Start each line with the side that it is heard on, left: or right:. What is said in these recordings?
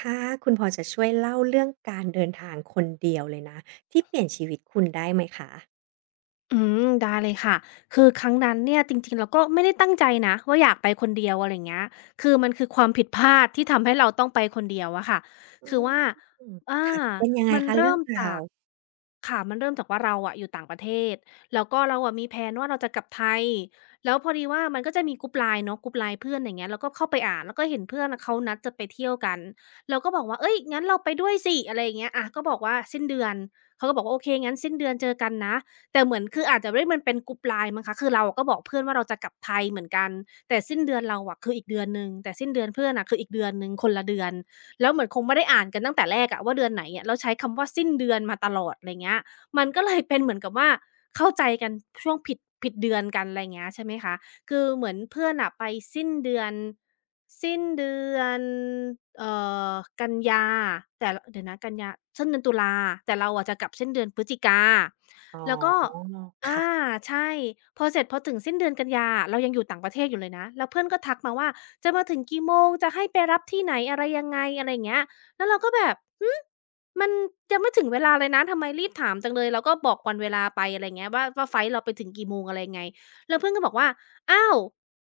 right: ค่ะคุณพอจะช่วยเล่าเรื่องการเดินทางคนเดียวเลยนะที่เปลี่ยนชีวิตคุณได้ไหมคะ
left: ได้เลยค่ะ คือครั้งนั้นเนี่ยจริงๆเราก็ไม่ได้ตั้งใจนะว่าอยากไปคนเดียวอะไรอย่างเงี้ยคือมันคือความผิดพลาดที่ทำให้เราต้องไปคนเดียวอะค่ะ
right: อื
left: คือ
right: ม
left: ว่าอา
right: ค่ะเป็นยังไง
left: มัน
right: คะ
left: เริ่
right: เรื่อง
left: ม
right: รา
left: จา
right: ว
left: ก ค่ะ มันเริ่มจากว่าเราอะอยู่ต่างประเทศ แล้วก็เราอะมีแพลนว่าเราจะกลับไทย แล้วพอดีว่ามันก็จะมีกรุ๊ป LINE เนาะกรุ๊ป LINE เพื่อนอย่างเงี้ยเราก็เข้าไปอ่านแล้วก็เห็นเพื่อนอะเขานัดจะไปเที่ยวกันเราก็บอกว่าเฮ้ยงั้นเราไปด้วยสิอะไรอย่างเงี้ยอะก็บอกว่าสิ้นเดือนเขาก็บอกว่าโอเคงั้นสิ้นเดือนเจอกันนะ แต่เหมือนคืออาจจะด้วยมันเป็นกรุ๊ป LINE มั้งคะคือเราก็บอกเพื่อนว่าเราจะกลับไทยเหมือนกันแต่สิ้นเดือนเราอะคืออีกเดือนหนึ่งแต่สิ้นเดือนเพื่อนน่ะคืออีกเดือนหนึ่งคนละเดือนแล้วเหมือนคงไม่ได้อ่านกันตั้งแต่แรกอะว่าเดือนไหนอะแล้วใช้คำว่าสิ้นเดือนมาตลอดไรเงี้ยมันก็เลยเป็นเหมือนกับว่าเข้าใจกันช่วงผิดผิดเดือนกันไรเงี้ยใช่ไหมคะคือเหมือนเพื่อนน่ะไปสิ้นเดือน สิ้นเดือนเอ่อกันยาแต่รเดี๋ยวนะกันยาสิ้นเดือนตุลาแต่เราอะจะกลับสิ้นเดือนพฤศจิกา
right: อ๋อ
left: แล้วก็อา
right: ค่ะ
left: ใช่พอเสร็จพอถึงสิ้นเดือนกันยาอะเรายังอยู่ต่างประเทศอยู่เลยนะแล้วเพื่อนก็ทักมาว่าจะมาถึงกี่โมงจะให้ไปรับที่ไหนอะไรยังไงอะไรอย่างเงี้ยแล้วเราก็แบบหือมันยังไม่ถึงเวลาเลยนะทำไมรีบถามจังเลยเราก็บอกวันเวลาไปอะไรอย่างเงี้ยว่าไฟลต์เราไปถึงกี่โมงอะไรยังไงแล้วเพื่อนก็บอกว่าอ้าว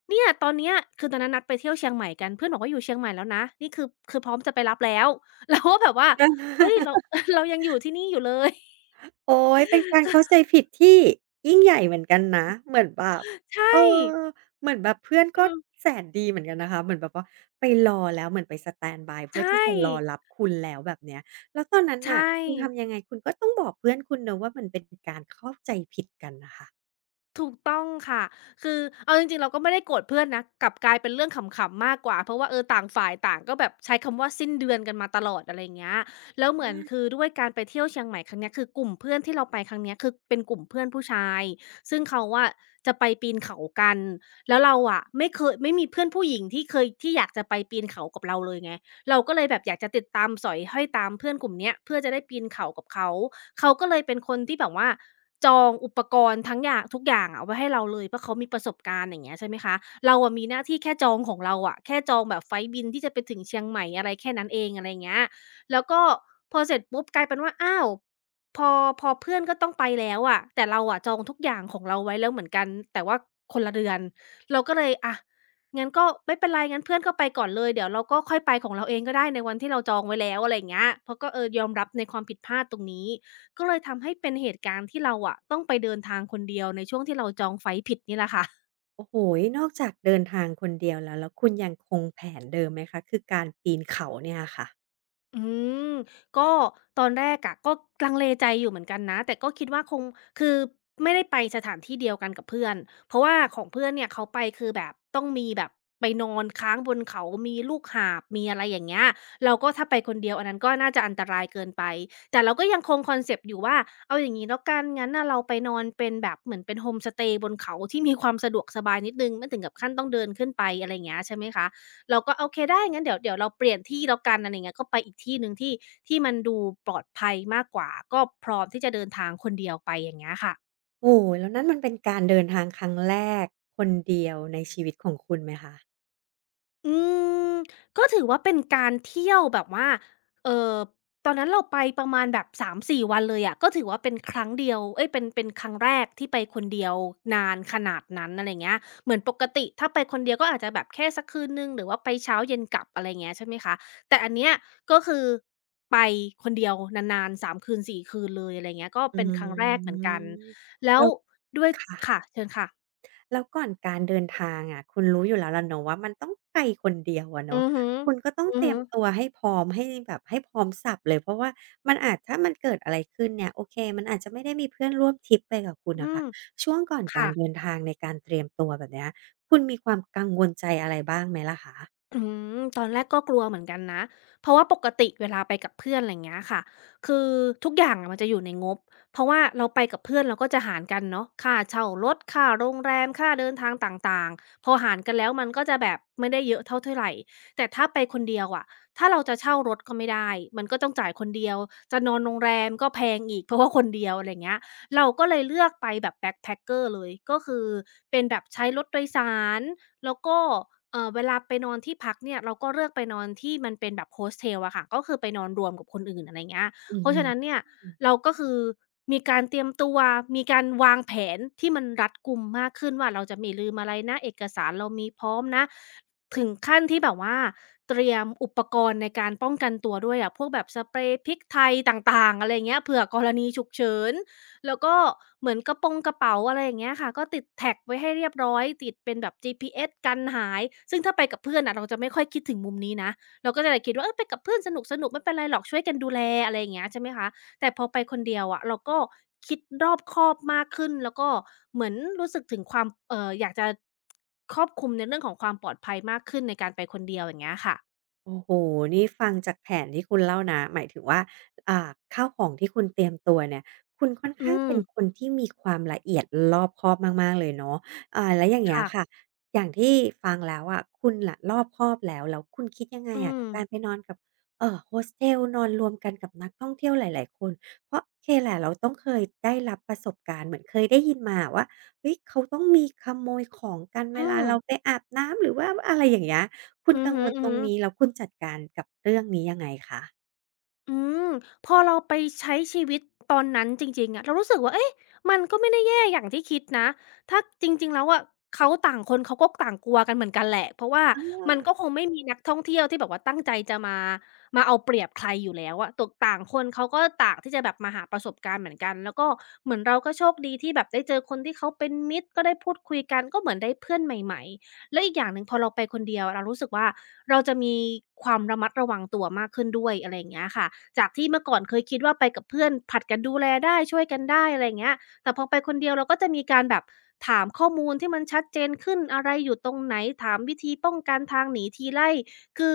left: เนี่ยตอนเนี้ยตอนนั้นนัดไปเที่ยวเชียงใหม่กันเพื่อนบอกว่าอยู่เชียงใหม่แล้วนะนี่คือพร้อมจะไปรับแล้ว เราก็แบบว่าเฮ้ยเรา เรายังอยู่ที่นี่อยู่เลย
right: โอ๊ยเป็นการเข้าใจผิดที่ยิ่งใหญ่เหมือนกันนะเหมือนแบบ
left: ใช่
right: เออเหมือนแบบเพื่อนก็
left: อืม
right: แสนดีเหมือนกันนะคะเหมือนแบบว่าไปรอแล้วเหมือนไปสแตนด์บายเพื่
left: ใช
right: อที่
left: ่
right: จะรอรับคุณแล้วแบบเนี้ยแล้วตอนนั้น
left: ใช่
right: น่ะคุณทำยังไงคุณก็ต้องบอกเพื่อนคุณเนาะว่ามันเป็นการเข้าใจผิดกันน่ะค่ะ
left: ถูกต้องค่ะคือเอาจริงๆเราก็ไม่ได้โกรธเพื่อนนะกลับกลายเป็นเรื่องขำๆมากกว่าเพราะว่าเออต่างฝ่ายต่างก็แบบใช้คำว่าสิ้นเดือนกันมาตลอดอะไรเงี้ยแล้วเหมือน
right: อา
left: คือด้วยการไปเที่ยวเชียงใหม่ครั้งเนี้ยคือกลุ่มเพื่อนที่เราไปครั้งเนี้ยคือเป็นกลุ่มเพื่อนผู้ชายซึ่งเขาอะจะไปปีนเขากันแล้วเราอะไม่เคยไม่มีเพื่อนผู้หญิงที่เคยที่อยากจะไปปีนเขากับเราเลยไงเราก็เลยแบบอยากจะติดตามสอยห้อยตามเพื่อนกลุ่มเนี้ยเพื่อจะได้ปีนเขากับเขา เขาก็เลยเป็นคนที่แบบว่า จองอุปกรณ์ทั้งอย่างทุกอย่างอะไว้ให้เราเลยเพราะเขามีประสบการณ์อย่างเงี้ยใช่ไหมคะเราอะมีหน้าที่แค่จองของเราอะแค่จองแบบไฟลต์บินที่จะไปถึงเชียงใหม่อะไรแค่นั้นเองอะไรอย่างเงี้ยแล้วก็พอเสร็จปุ๊บกลายเป็นว่าอ้าวพอพอเพื่อนก็ต้องไปแล้วอะแต่เราอะจองทุกอย่างของเราไว้แล้วเหมือนกันแต่ว่าคนละเดือนเราก็เลยอะงั้นก็ไม่เป็นไรงั้นเพื่อนก็ไปก่อนเลยเดี๋ยวเราก็ค่อยไปของเราเองก็ได้ในวันที่เราจองไว้แล้วอะไรอย่างเงี้ยเพราะก็เออยอมรับในความผิดพลาดตรงนี้ ก็เลยทำให้เป็นเหตุการณ์ที่เราอะต้องไปเดินทางคนเดียวในช่วงที่เราจองไฟลต์ผิดนี่แหละค่ะ
right: โอ้โฮนอกจากเดินทางคนเดียวแล้ว แล้วคุณยังคงแผนเดิมไหมคะ คือการปีนเขาเนี่ยค่ะ
left: อืมก็ตอนแรกอะก็ลังเลใจอยู่เหมือนกันนะแต่ก็คิดว่าคงคือไม่ได้ไปสถานที่เดียวกันกับเพื่อนเพราะว่าของเพื่อนเนี่ยเขาไปคือแบบต้องมีแบบไปนอนค้างบนเขามีลูกหาบมีอะไรอย่างเงี้ยเราก็ถ้าไปคนเดียวอันนั้นก็น่าจะอันตรายเกินไปแต่เราก็ยังคงคอนเซปต์อยู่ว่าเอาอย่างนี้แล้วกันงั้นน่ะเราไปนอนเป็นแบบเหมือนเป็นโฮมสเตย์บนเขาที่มีความสะดวกสบายนิดหนึงไม่ถึงกับขั้นต้องเดินขึ้นไปอะไรอย่างเงี้ยใช่ไหมคะ เราก็โอเคได้งั้นเดี๋ยวเราเปลี่ยนที่แล้วกันอะไรองเงี้ยก็ไปอีกที่หนึ่งที่ที่มันดูปลอดภัยมากกว่าก็พร้อมที่จะเดินทางคนเดียวไปอย่างเงี้ยค่ะ
right: โอ้โฮแล้วนั่นมันเป็นการเดินทางครั้งแรกคนเดียวในชีวิตของคุณไหมคะ
left: อืมก็ถือว่าเป็นการเที่ยวแบบว่าเอ่อตอนนั้นเราไปประมาณแบบสามสี่วันเลยอะก็ถือว่าเป็นครั้งเดียวเอ๊ยเป็นครั้งแรกที่ไปคนเดียวนานขนาดนั้นอะไรเงี้ยเหมือนปกติถ้าไปคนเดียวก็อาจจะแบบแค่สักคืนหนึ่งหรือว่าไปเช้าเย็นกลับอะไรเงี้ยใช่ไหมคะแต่อันเนี้ยก็คือไปคนเดียวนานๆสามคืนสี่คืนเลยอะไรเงี้ยก็
right: อื
left: เป็นครั้งแรกเหมือนกัน
right: ม
left: แล้ว
right: เรา
left: ด้วยค่ะ
right: ค่ะ
left: เชิญค่ะ
right: แล้วก่อนการเดินทางอะคุณรู้อยู่แล้วล่ะเนาะว่ามันต้องไปคนเดียวอะ
left: อื
right: เนาะ
left: อฮึ
right: คุณก็ต้อง
left: อือ
right: เตรีย
left: ฮึ
right: มตัวให้พร้อมให้แบบให้พร้อมสับเลยเพราะว่ามันอาจถ้ามันเกิดอะไรขึ้นเนี่ยโอเคมันอาจจะไม่ได้มีเพื่อนร่วมทริปไปกับคุณ
left: อื
right: น่ะค่ะ
left: ม
right: ช่วงก่อนกา
left: ค่ะ
right: รเดินทางในการเตรียมตัวแบบเนี้ยคุณมีความกังวลใจอะไรบ้างไหมล่ะคะ
left: อืมตอนแรกก็กลัวเหมือนกันนะเพราะว่าปกติเวลาไปกับเพื่อนไรเงี้ยค่ะคือทุกอย่างอะมันจะอยู่ในงบเพราะว่าเราไปกับเพื่อนเราก็จะหารกันเนาะค่าเช่ารถค่าโรงแรมค่าเดินทางต่างๆพอหารกันแล้วมันก็จะแบบไม่ได้เยอะเท่าเท่ยไรแต่ถ้าไปคนเดียวอะถ้าเราจะเช่ารถก็ไม่ได้มันก็ต้องจ่ายคนเดียวจะนอนโรงแรมก็แพงอีกเพราะว่าคนเดียวอะไรเงี้ยเราก็เลยเลือกไปแบบแบ็กแพ็กเกอร์เลยก็คือเป็นแบบใช้รถโดยสาร แล้วก็เวลาไปนอนที่พักเนี่ยเราก็เลือกไปนอนที่มันเป็นแบบ Hostel อะค่ะก็คือไปนอนรวมกับคนอื่นอะไรเงี้ย
right: อือ
left: เพราะ
right: ฮึ
left: ฉะนั้นเนี่ยเราก็คือมีการเตรียมตัวมีการวางแผนที่มันรัดกุมมากขึ้นว่าเราจะไม่ลืมอะไรนะเอกสารเรามีพร้อมนะถึงขั้นที่แบบว่าเตรียมอุปกรณ์ในการป้องกันตัวด้วยอะพวกแบบสเปรย์พริกไทยต่างๆอะไรเงี้ยเผื่อกรณีฉุกเฉิน แล้วก็เหมือนกระโปรงกระเป๋าอะไรอย่างเงี้ยค่ะก็ติดแท็กไว้ให้เรียบร้อยติดเป็นแบบ GPS กันหายซึ่งถ้าไปกับเพื่อนอ่ะเราจะไม่ค่อยคิดถึงมุมนี้นะเราก็จะแต่คิดว่าเออไปกับเพื่อนสนุกๆไม่เป็นไรหรอกช่วยกันดูแลอะไรอย่างเงี้ยใช่ไหมคะแต่พอไปคนเดียวอะเราก็คิดรอบคอบมากขึ้นแล้วก็เหมือนรู้สึกถึงความอยากจะครอบคลุมในเรื่องของความปลอดภัยมากขึ้นในการไปคนเดียวอย่างเงี้ยค่ะ
right: โอ้โฮนี่ฟังจากแผนที่คุณเล่านะหมายถึงว่าอ่าข้าวของที่คุณเตรียมตัวเนี่ยคุณค่อน
left: อื
right: ข้าง
left: ม
right: เป็นคนที่มีความละเอียดรอบคอบมากๆเลยเนาะอ่าแล้วอย่างเงี้ย
left: ค่ะ
right: ค่ะอย่างที่ฟังแล้วอะคุณน่ะรอบคอบแล้วแล้วคุณคิดยังไง
left: อื
right: อะกั
left: ม
right: บการไปนอนกับโฮสเทลนอนรวมกันกับนักท่องเที่ยวหลายๆคนเพราะโอเคแหละเราต้องเคยได้รับประสบการณ์เหมือนเคยได้ยินมาอะว่าเฮ้ยเขาต้องมีขโมยของกันเว
left: อื
right: ลา
left: ม
right: เราไปอาบน้ำหรือว่าอะไรอย่างเงี้ย คุ
left: อื
right: ณ
left: อ
right: กัง
left: ฮึ
right: วลตรงนี้แล้
left: ๆ
right: วคุณจัดการกับเรื่องนี้ยังไงคะ
left: อืมพอเราไปใช้ชีวิตตอนนั้นจริงๆอะเรารู้สึกว่าเอ๊ะมันก็ไม่ได้แย่อย่างที่คิดนะถ้าจริงๆแล้วอะเขาต่างคนเขาก็ต่างกลัวกันเหมือนกันแหละเพราะว่ามัน
right: อา
left: ก็คงไม่มีนักท่องเที่ยวที่แบบว่าตั้งใจจะมามาเอาเปรียบใครอยู่แล้วอะตกต่างคนเขาก็ต่างที่จะแบบมาหาประสบการณ์เหมือนกันแล้วก็เหมือนเราก็โชคดีที่แบบได้เจอคนที่เขาเป็นมิตรก็ได้พูดคุยกันก็เหมือนได้เพื่อนใหม่ๆแล้วอีกอย่างหนึ่งพอเราไปคนเดียวเรารู้สึกว่า เราจะมีความระมัดระวังตัวมากขึ้นด้วยอะไรอย่างเงี้ยค่ะจากที่เมื่อก่อนเคยคิดว่าไปกับเพื่อนผัดกันดูแลได้ช่วยกันได้อะไรอย่างเงี้ยแต่พอไปคนเดียวเราก็จะมีการแบบถามข้อมูลที่มันชัดเจนขึ้นอะไรอยู่ตรงไหนถามวิธีป้องกันทางหนีทีไล่คือ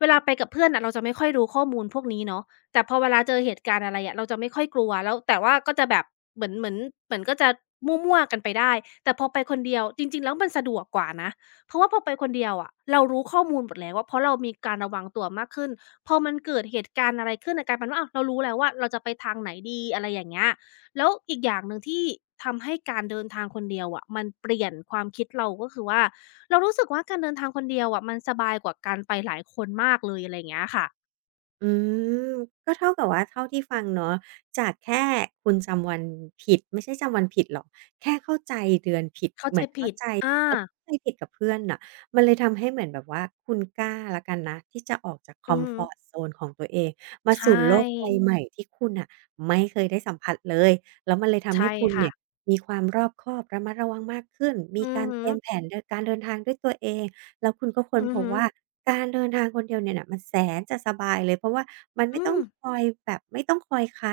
left: เวลาไปกับเพื่อนน่ะเราจะไม่ค่อยรู้ข้อมูลพวกนี้เนาะแต่พอเวลาเจอเหตุการณ์อะไรอะเราจะไม่ค่อยกลัวแล้วแต่ว่าก็จะแบบเหมือนเหมือนเหมือนก็จะมั่วๆกันไปได้แต่พอไปคนเดียวจริงๆแล้วมันสะดวกกว่านะ เพราะว่าพอไปคนเดียวอะเรารู้ข้อมูลหมดแล้วว่าเพราะเรามีการระวังตัวมากขึ้นพอมันเกิดเหตุการณ์อะไรขึ้นอะกลายเป็นว่าอ้าวเรารู้แล้วว่าเราจะไปทางไหนดีอะไรอย่างเงี้ยแล้วอีกอย่างหนึ่งที่ทำให้การเดินทางคนเดียวอะมันเปลี่ยนความคิดเราก็คือว่าเรารู้สึกว่าการเดินทางคนเดียวอะมันสบายกว่าการไปหลายคนมากเลยอะไรอย่างเงี้ยค่ะ
right: อืมก็เท่ากับว่าเท่าที่ฟังเนาะจากแค่คุณจำวันผิดไม่ใช่จำวันผิดหรอกแค่เข้าใจเดือนผิด
left: เข้า
right: เหมื
left: ใจ
right: อนเข้า
left: ผิด
right: ใจ
left: อา
right: เออเข้าใจผิดกับเพื่อนน่ะมันเลยทำให้เหมือนแบบว่าคุณกล้าแล้วกันนะที่จะออกจากคอ
left: อือ
right: ม
left: ฮึ
right: ฟอร์ตโซนของตัวเองมา
left: ใช
right: สู่โลกใบ
left: ่
right: ใหม่ที่คุณน่ะไม่เคยได้สัมผัสเลยแล้วมันเลยทำ
left: ใช่
right: ให้คุณ
left: ค่ะ
right: เนี่ยมีความรอบคอบระมัดระวังมากขึ้นมี
left: อือ
right: การ
left: ฮึ
right: เตรียมแผนดการเดินทางด้วยตัวเอง แล้วคุณก็ค้น
left: อื
right: พ
left: อ
right: บ
left: ฮึ
right: ว่าการเดินทางคนเดียวเนี่ยน่ะมันแสนจะสบายเลยเพราะว่ามันไม่
left: อื
right: ต้อง
left: ม
right: คอยแบบไม่ต้องคอยใคร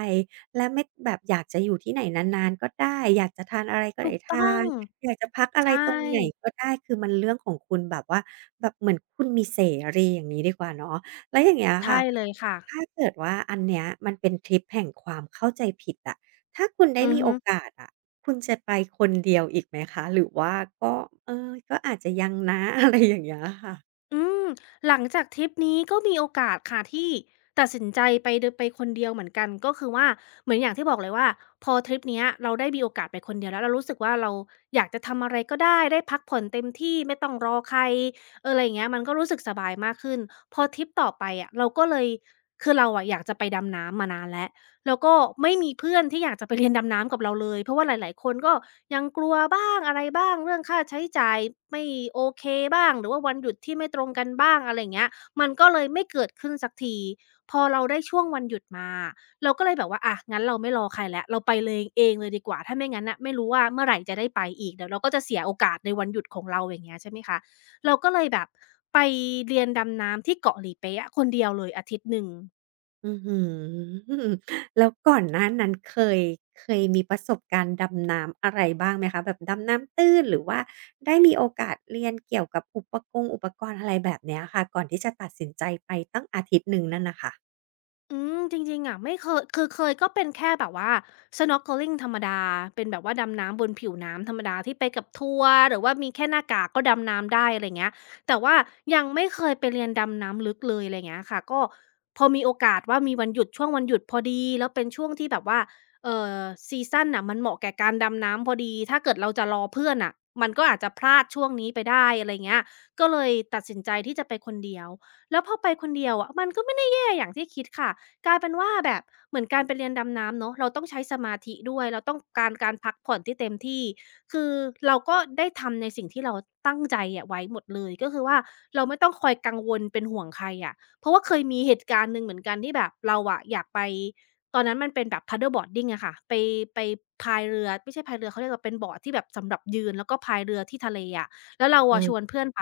right: และไม่แบบอยากจะอยู่ที่ไหนนานๆก็ได้อยากจะทานอะไรก็
left: ถู
right: ได้
left: กต้อ
right: ทา
left: ง
right: นอยากจะพักอะ
left: ใช
right: ไรตรงไหน
left: ่
right: ก็ได้คือมันเรื่องของคุณแบบว่าแบบเหมือนคุณมีเสรีอย่างงี้ดีกว่าเนาะแล้วอย่างเงี้ย
left: ใช่
right: ค่ะ
left: เลยค่ะ
right: ถ้าเกิดว่าอันเนี้ยมันเป็นทริปแห่งความเข้าใจผิดอะ ถ้าคุณได้
left: อือ
right: มีโอ
left: ฮึ
right: กาสอะคุณจะไปคนเดียวอีกไหมคะ หรือว่าก็เออก็อาจจะยังนะ อะไรอย่างเงี้ยค่ะ
left: อืมหลังจากทริปนี้ก็มีโอกาสค่ะที่ตัดสินใจไปเดอไปคนเดียวเหมือนกันก็คือว่าเหมือนอย่างที่บอกเลยว่าพอทริปเนี้ยเราได้มีโอกาสไปคนเดียวแล้วเรารู้สึกว่าเราอยากจะทำอะไรก็ได้ได้พักผ่อนเต็มที่ไม่ต้องรอใครเอออะไรอย่างเงี้ยมันก็รู้สึกสบายมากขึ้นพอทริปต่อไปอะเราก็เลยคือเราอะอยากจะไปดำน้ำมานานแล้ว แล้วก็ไม่มีเพื่อนที่อยากจะไปเรียนดำน้ำกับเราเลยเพราะว่าหลายๆคนก็ยังกลัวบ้างอะไรบ้างเรื่องค่าใช้จ่ายไม่โอเคบ้างหรือว่าวันหยุดที่ไม่ตรงกันบ้างอะไรอย่างเงี้ยมันก็เลยไม่เกิดขึ้นสักทีพอเราได้ช่วงวันหยุดมาเราก็เลยแบบว่าอะงั้นเราไม่รอใครแล้วเราไปเลยเองเลยดีกว่าถ้าไม่งั้นน่ะไม่รู้ว่าเมื่อไหร่จะได้ไปอีกเดี๋ยวเราก็จะเสียโอกาสในวันหยุดของเราอย่างเงี้ยใช่ไหมคะเราก็เลยแบบไปเรียนดำน้ำที่เกาะหลีเป๊ะอะคนเดียวเลย1 อาทิตย์
right: อื้อฮือแล้วก่อนหน้านั้นเคยเคยมีประสบการณ์ดำน้ำอะไรบ้างไหมคะแบบดำน้ำตื้นหรือว่าได้มีโอกาสเรียนเกี่ยวกับอุปกงอุปกรณ์อะไรแบบเนี้ยค่ะก่อนที่จะตัดสินใจไปตั้งอาทิตย์หนึ่งนั่นน่ะค่ะ
left: อืมจริงๆอะไม่เคยคือเคยก็เป็นแค่แบบว่า snorkeling ธรรมดาเป็นแบบว่าดำน้ำบนผิวน้ำธรรมดาที่ไปกับทัวร์หรือว่ามีแค่หน้ากากก็ดำน้ำได้อะไรเงี้ยแต่ว่ายังไม่เคยไปเรียนดำน้ำลึกเลยอะไรเงี้ยค่ะก็พอมีโอกาสว่ามีวันหยุดช่วงวันหยุดพอดีแล้วเป็นช่วงที่แบบว่าเอ่อซีซันน่ะมันเหมาะแก่การดำน้ำพอดีถ้าเกิดเราจะรอเพื่อนน่ะมันก็อาจจะพลาดช่วงนี้ไปได้อะไรเงี้ยก็เลยตัดสินใจที่จะไปคนเดียวแล้วพอไปคนเดียวอะมันก็ไม่ได้แย่อย่างที่คิดค่ะ กลายเป็นว่าแบบเหมือนการไปเรียนดำน้ำเนาะเราต้องใช้สมาธิด้วยเราต้องการการพักผ่อนที่เต็มที่คือเราก็ได้ทำในสิ่งที่เราตั้งใจอะไว้หมดเลยก็คือว่าเราไม่ต้องคอยกังวลเป็นห่วงใครอะเพราะว่าเคยมีเหตุการณ์หนึ่งเหมือนกันที่แบบเราอะอยากไปตอนนั้นมันเป็นแบบ paddleboarding อะค่ะไปไปพายเรือไม่ใช่พายเรือเขาเรียกว่าเป็นบอร์ดที่แบบสำหรับยืนแล้วก็พายเรือที่ทะเลอะแล้วเรา
right: อื
left: อะชวนเพื่อนไป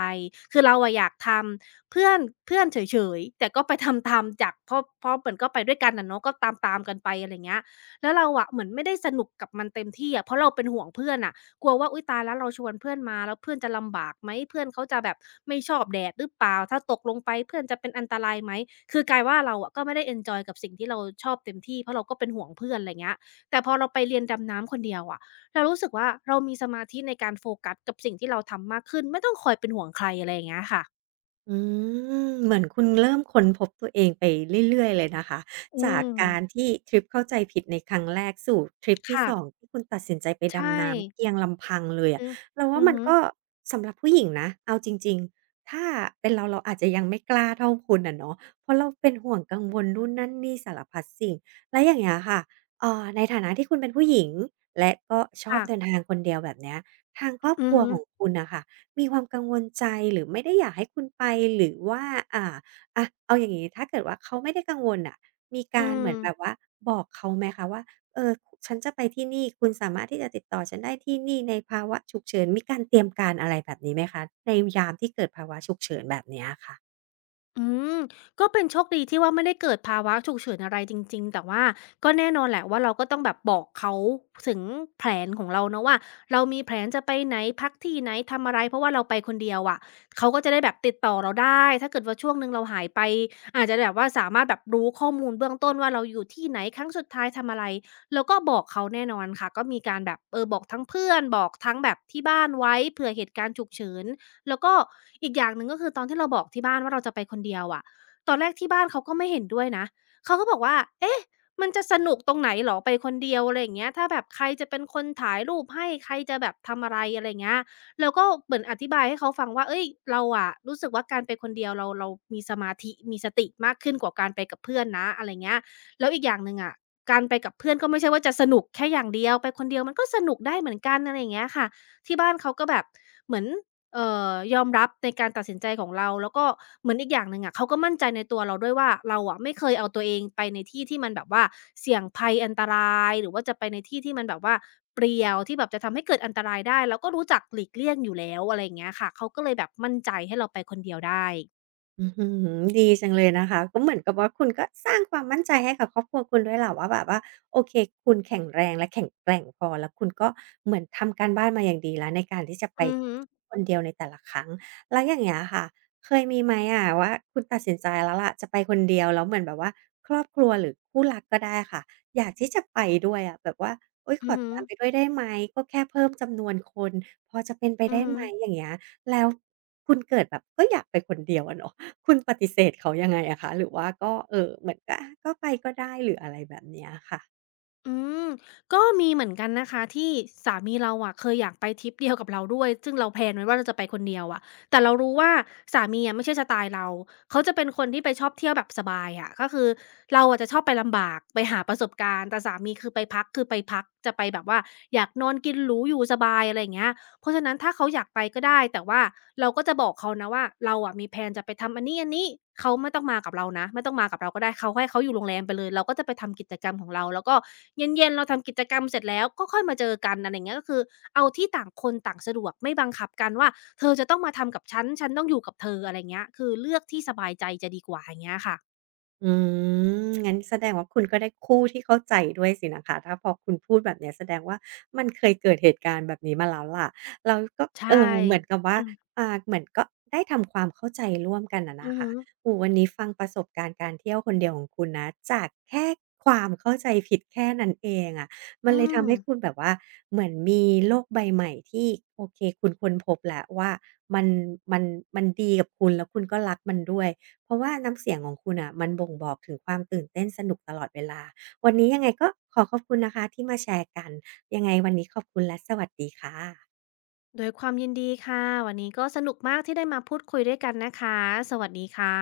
left: คือเราอะอยากทำ เพื่อนเพื่อนเฉยๆแต่ก็ไป ทำตามจากเพราะเหมือนก็ไปด้วยกันอะเนาะก็ตามๆกันไปอะไรเงี้ยแล้วเราอะเหมือนไม่ได้สนุกกับมันเต็มที่อะเพราะเราเป็นห่วงเพื่อนน่ะกลัวว่าอุ๊ยตายแล้วเราชวนเพื่อนมาแล้วเพื่อนจะลำบากไหมเพื่อนเขาจะแบบไม่ชอบแดดหรือเปล่าถ้าตกลงไปเพื่อนจะเป็นอันตรายไหมคือกลายว่าเราอะก็ไม่ได้เอนจอยกับสิ่งที่เราชอบเต็มที่เพราะเราก็เป็นห่วงเพื่อนอะไรเงี้ยแต่พอเราไปเรียนดำน้ำคนเดียวอะเรารู้สึกว่าเรามีสมาธิในการโฟกัสกับสิ่งที่เราทำมากขึ้นไม่ต้องคอยเป็นห่วงใครอะไรอย่างเงี้ยค่ะ
right: อืมเหมือนคุณเริ่มค้นพบตัวเองไปเรื่อยๆเลยนะคะ
left: อื
right: จาก
left: ม
right: การที่ทริปเข้าใจผิดในครั้งแรกสู่ทริปที่
left: ค่ะ
right: 2ที่คุณตัดสินใจไป
left: ใช่
right: ดำน้ำเพียงลำพังเลยอะ
left: อือ
right: เรา
left: อื
right: ว่า
left: อ
right: มัน
left: ฮึ
right: ก็สำหรับผู้หญิงนะเอาจริงๆถ้าเป็นเราเราอาจจะยังไม่กล้าเท่าคุณอะเนาะเพราะเราเป็นห่วงกังวลนู่นนั่นนี่สารพัดสิ่งแล้วอย่างเงี้ยค่ะในฐานะที่คุณเป็นผู้หญิงและก็ชอบ
left: ค่ะ
right: เดินทางคนเดียวแบบเนี้ยทางครอบ
left: อื
right: ค
left: อ
right: รัว
left: ฮึ
right: ของคุณน่ะค่ะ มีความกังวลใจหรือไม่ได้อยากให้คุณไปหรือว่าอ่าอะเอาอย่างงี้ถ้าเกิดว่าเขาไม่ได้กังวลน่ะมีกา
left: อื
right: รเหมื
left: ม
right: อนแบบว่าบอกเขาไหมคะว่าเออฉันจะไปที่นี่คุณสามารถที่จะติดต่อฉันได้ที่นี่ในภาวะฉุกเฉินมีการเตรียมการอะไรแบบนี้ไหมคะในยามที่เกิดภาวะฉุกเฉินแบบเนี้ยค่ะ
left: อืมก็เป็นโชคดีที่ว่าไม่ได้เกิดภาวะฉุกเฉินอะไรจริงๆแต่ว่าก็แน่นอนแหละว่าเราก็ต้องแบบบอกเขาถึงแผนของเราเนาะว่าเรามีแผนจะไปไหนพักที่ไหนทำอะไรเพราะว่าเราไปคนเดียวอะเขาก็จะได้แบบติดต่อเราได้ถ้าเกิดว่าช่วงหนึ่งเราหายไปอาจจะแบบว่าสามารถแบบรู้ข้อมูลเบื้องต้นว่าเราอยู่ที่ไหนครั้งสุดท้ายทำอะไรเราก็บอกเขาแน่นอนค่ะก็มีการแบบเออบอกทั้งเพื่อนบอกทั้งแบบที่บ้านไว้เผื่อเหตุการณ์ฉุกเฉิน แล้วก็อีกอย่างหนึ่งก็คือตอนที่เราบอกที่บ้านว่าเราจะไปคนเดียวอะตอนแรกที่บ้านเขาก็ไม่เห็นด้วยนะเขาก็บอกว่าเอ๊ะมันจะสนุกตรงไหนเหรอไปคนเดียวอะไรอย่างเงี้ยถ้าแบบใครจะเป็นคนถ่ายรูปให้ใครจะแบบทำอะไรอะไรเงี้ยแล้วก็เหมือนอธิบายให้เขาฟังว่าเอ้ยเราอะรู้สึกว่าการไปคนเดียวเรามีสมาธิมีสติมากขึ้นกว่าการไปกับเพื่อนนะอะไรเงี้ยแล้วอีกอย่างหนึ่งอะการไปกับเพื่อนก็ไม่ใช่ว่าจะสนุกแค่อย่างเดียวไปคนเดียวมันก็สนุกได้เหมือนกันอะไรอย่างเงี้ยค่ะที่บ้านเขาก็แบบเหมือน เอ่ยอมรับในการตัดสินใจของเราแล้วก็เหมือนอีกอย่างหนึ่งอะเขาก็มั่นใจในตัวเราด้วยว่าเราอะไม่เคยเอาตัวเองไปในที่ที่มันแบบว่าเสี่ยงภัยอันตรายหรือว่าจะไปในที่ที่มันแบบว่าเปลี่ยวที่แบบจะทำให้เกิดอันตรายได้เราก็รู้จักหลีกเลี่ยงอยู่แล้วอะไรอย่างเงี้ยค่ะเขาก็เลยแบบมั่นใจให้เราไปคนเดียวได้
right: อื้อฮือดีจังเลยนะคะก็เหมือนกับว่าคุณก็สร้างความมั่นใจให้กับครอบครัวคุณด้วยแหละว่าแบบว่าโอเคคุณแข็งแรงและแข็งแกร่งพอแล้วคุณก็เหมือนทำการบ้านมาอย่างดีแล้วในการที่จะไป
left: อือฮึ
right: คนเดียวในแต่ละครั้งแล้วอย่างเงี้ยค่ะเคยมีไหมอะว่าคุณตัดสินใจแล้วล่ะจะไปคนเดียวแล้วเหมือนแบบว่าครอบครัวหรือคู่รักก็ได้ค่ะอยากที่จะไปด้วยอะแบบว่าเฮ๊ยข
left: อื
right: อ
left: อฮึ
right: ตามไปด้วยได้ไหมก็แค่เพิ่มจำนวนคนพอจะเป็นไป
left: อือ
right: ได้
left: ฮึ
right: ไหมอย่างเงี้ยแล้วคุณเกิดแบบก็อยากไปคนเดียวอะเนาะ คุณปฏิเสธเขายังไงอะคะหรือว่าก็เออเหมือนาก็ไปก็ได้หรืออะไรแบบเนี้ยค่ะ
left: อืมก็มีเหมือนกันนะคะที่สามีเราอะเคยอยากไปทริปเดียวกับเราด้วยซึ่งเราแพลนไว้ว่าเราจะไปคนเดียวอะแต่เรารู้ว่าสามีอะไม่ใช่สไตล์เราเขาจะเป็นคนที่ไปชอบเที่ยวแบบสบายอะก็คือเราอะจะชอบไปลำบากไปหาประสบการณ์แต่สามีคือไปพักจะไปแบบว่าอยากนอนกินหรูอยู่สบายอะไรอย่างเงี้ย เพราะฉะนั้นถ้าเขาอยากไปก็ได้แต่ว่าเราก็จะบอกเขานะว่าเราอะมีแพลนจะไปทำอันนี้ๆเขาไม่ต้องมากับเรานะไม่ต้องมากับเราก็ได้เขาให้เขาอยู่โรงแรมไปเลยเราก็จะไปทำกิจกรรมของเราแล้วก็เย็นๆเราทำกิจกรรมเสร็จแล้วก็ค่อยมาเจอกันอะไรอย่างเงี้ยก็คือเอาที่ต่างคนต่างสะดวกไม่บังคับกันว่าเธอจะต้องมาทำกับฉันฉันต้องอยู่กับเธออะไรอย่างเงี้ยคือเลือกที่สบายใจจะดีกว่าอย่างเงี้ยค่ะ
right: อืมงั้นแสดงว่าคุณก็ได้คู่ที่เข้าใจด้วยสินะคะถ้าพอคุณพูดแบบเนี้ยแสดงว่ามันเคยเกิดเหตุการณ์แบบนี้มาแล้วล่ะเราก็
left: ใช่
right: เออเหมือนกับว่า
left: ค่ะ
right: อ่าเหมือนก็ได้ทำความเข้าใจร่วมกันอะ
left: อื
right: นะ
left: อฮึ
right: คะโอ้โฮวันนี้ฟังประสบการณ์การเที่ยวคนเดียวของคุณนะ จากแค่ความเข้าใจผิดแค่นั้นเองอะมัน
left: อื
right: เลย
left: ม
right: ทำให้คุณแบบว่าเหมือนมีโลกใบใหม่ที่โอเคคุณค้นพบแล้วว่ามันมันมันดีกับคุณแล้วคุณก็รักมันด้วย เพราะว่าน้ำเสียงของคุณอ่ะมันบ่งบอกถึงความตื่นเต้นสนุกตลอดเวลาวันนี้ยังไงก็ขอขอบคุณนะคะที่มาแชร์กันยังไงวันนี้ขอบคุณและสวัสดีค่ะ
left: ด้วยความยินดีค่ะวันนี้ก็สนุกมากที่ได้มาพูดคุยด้วยกันนะคะสวัสดีค่ะ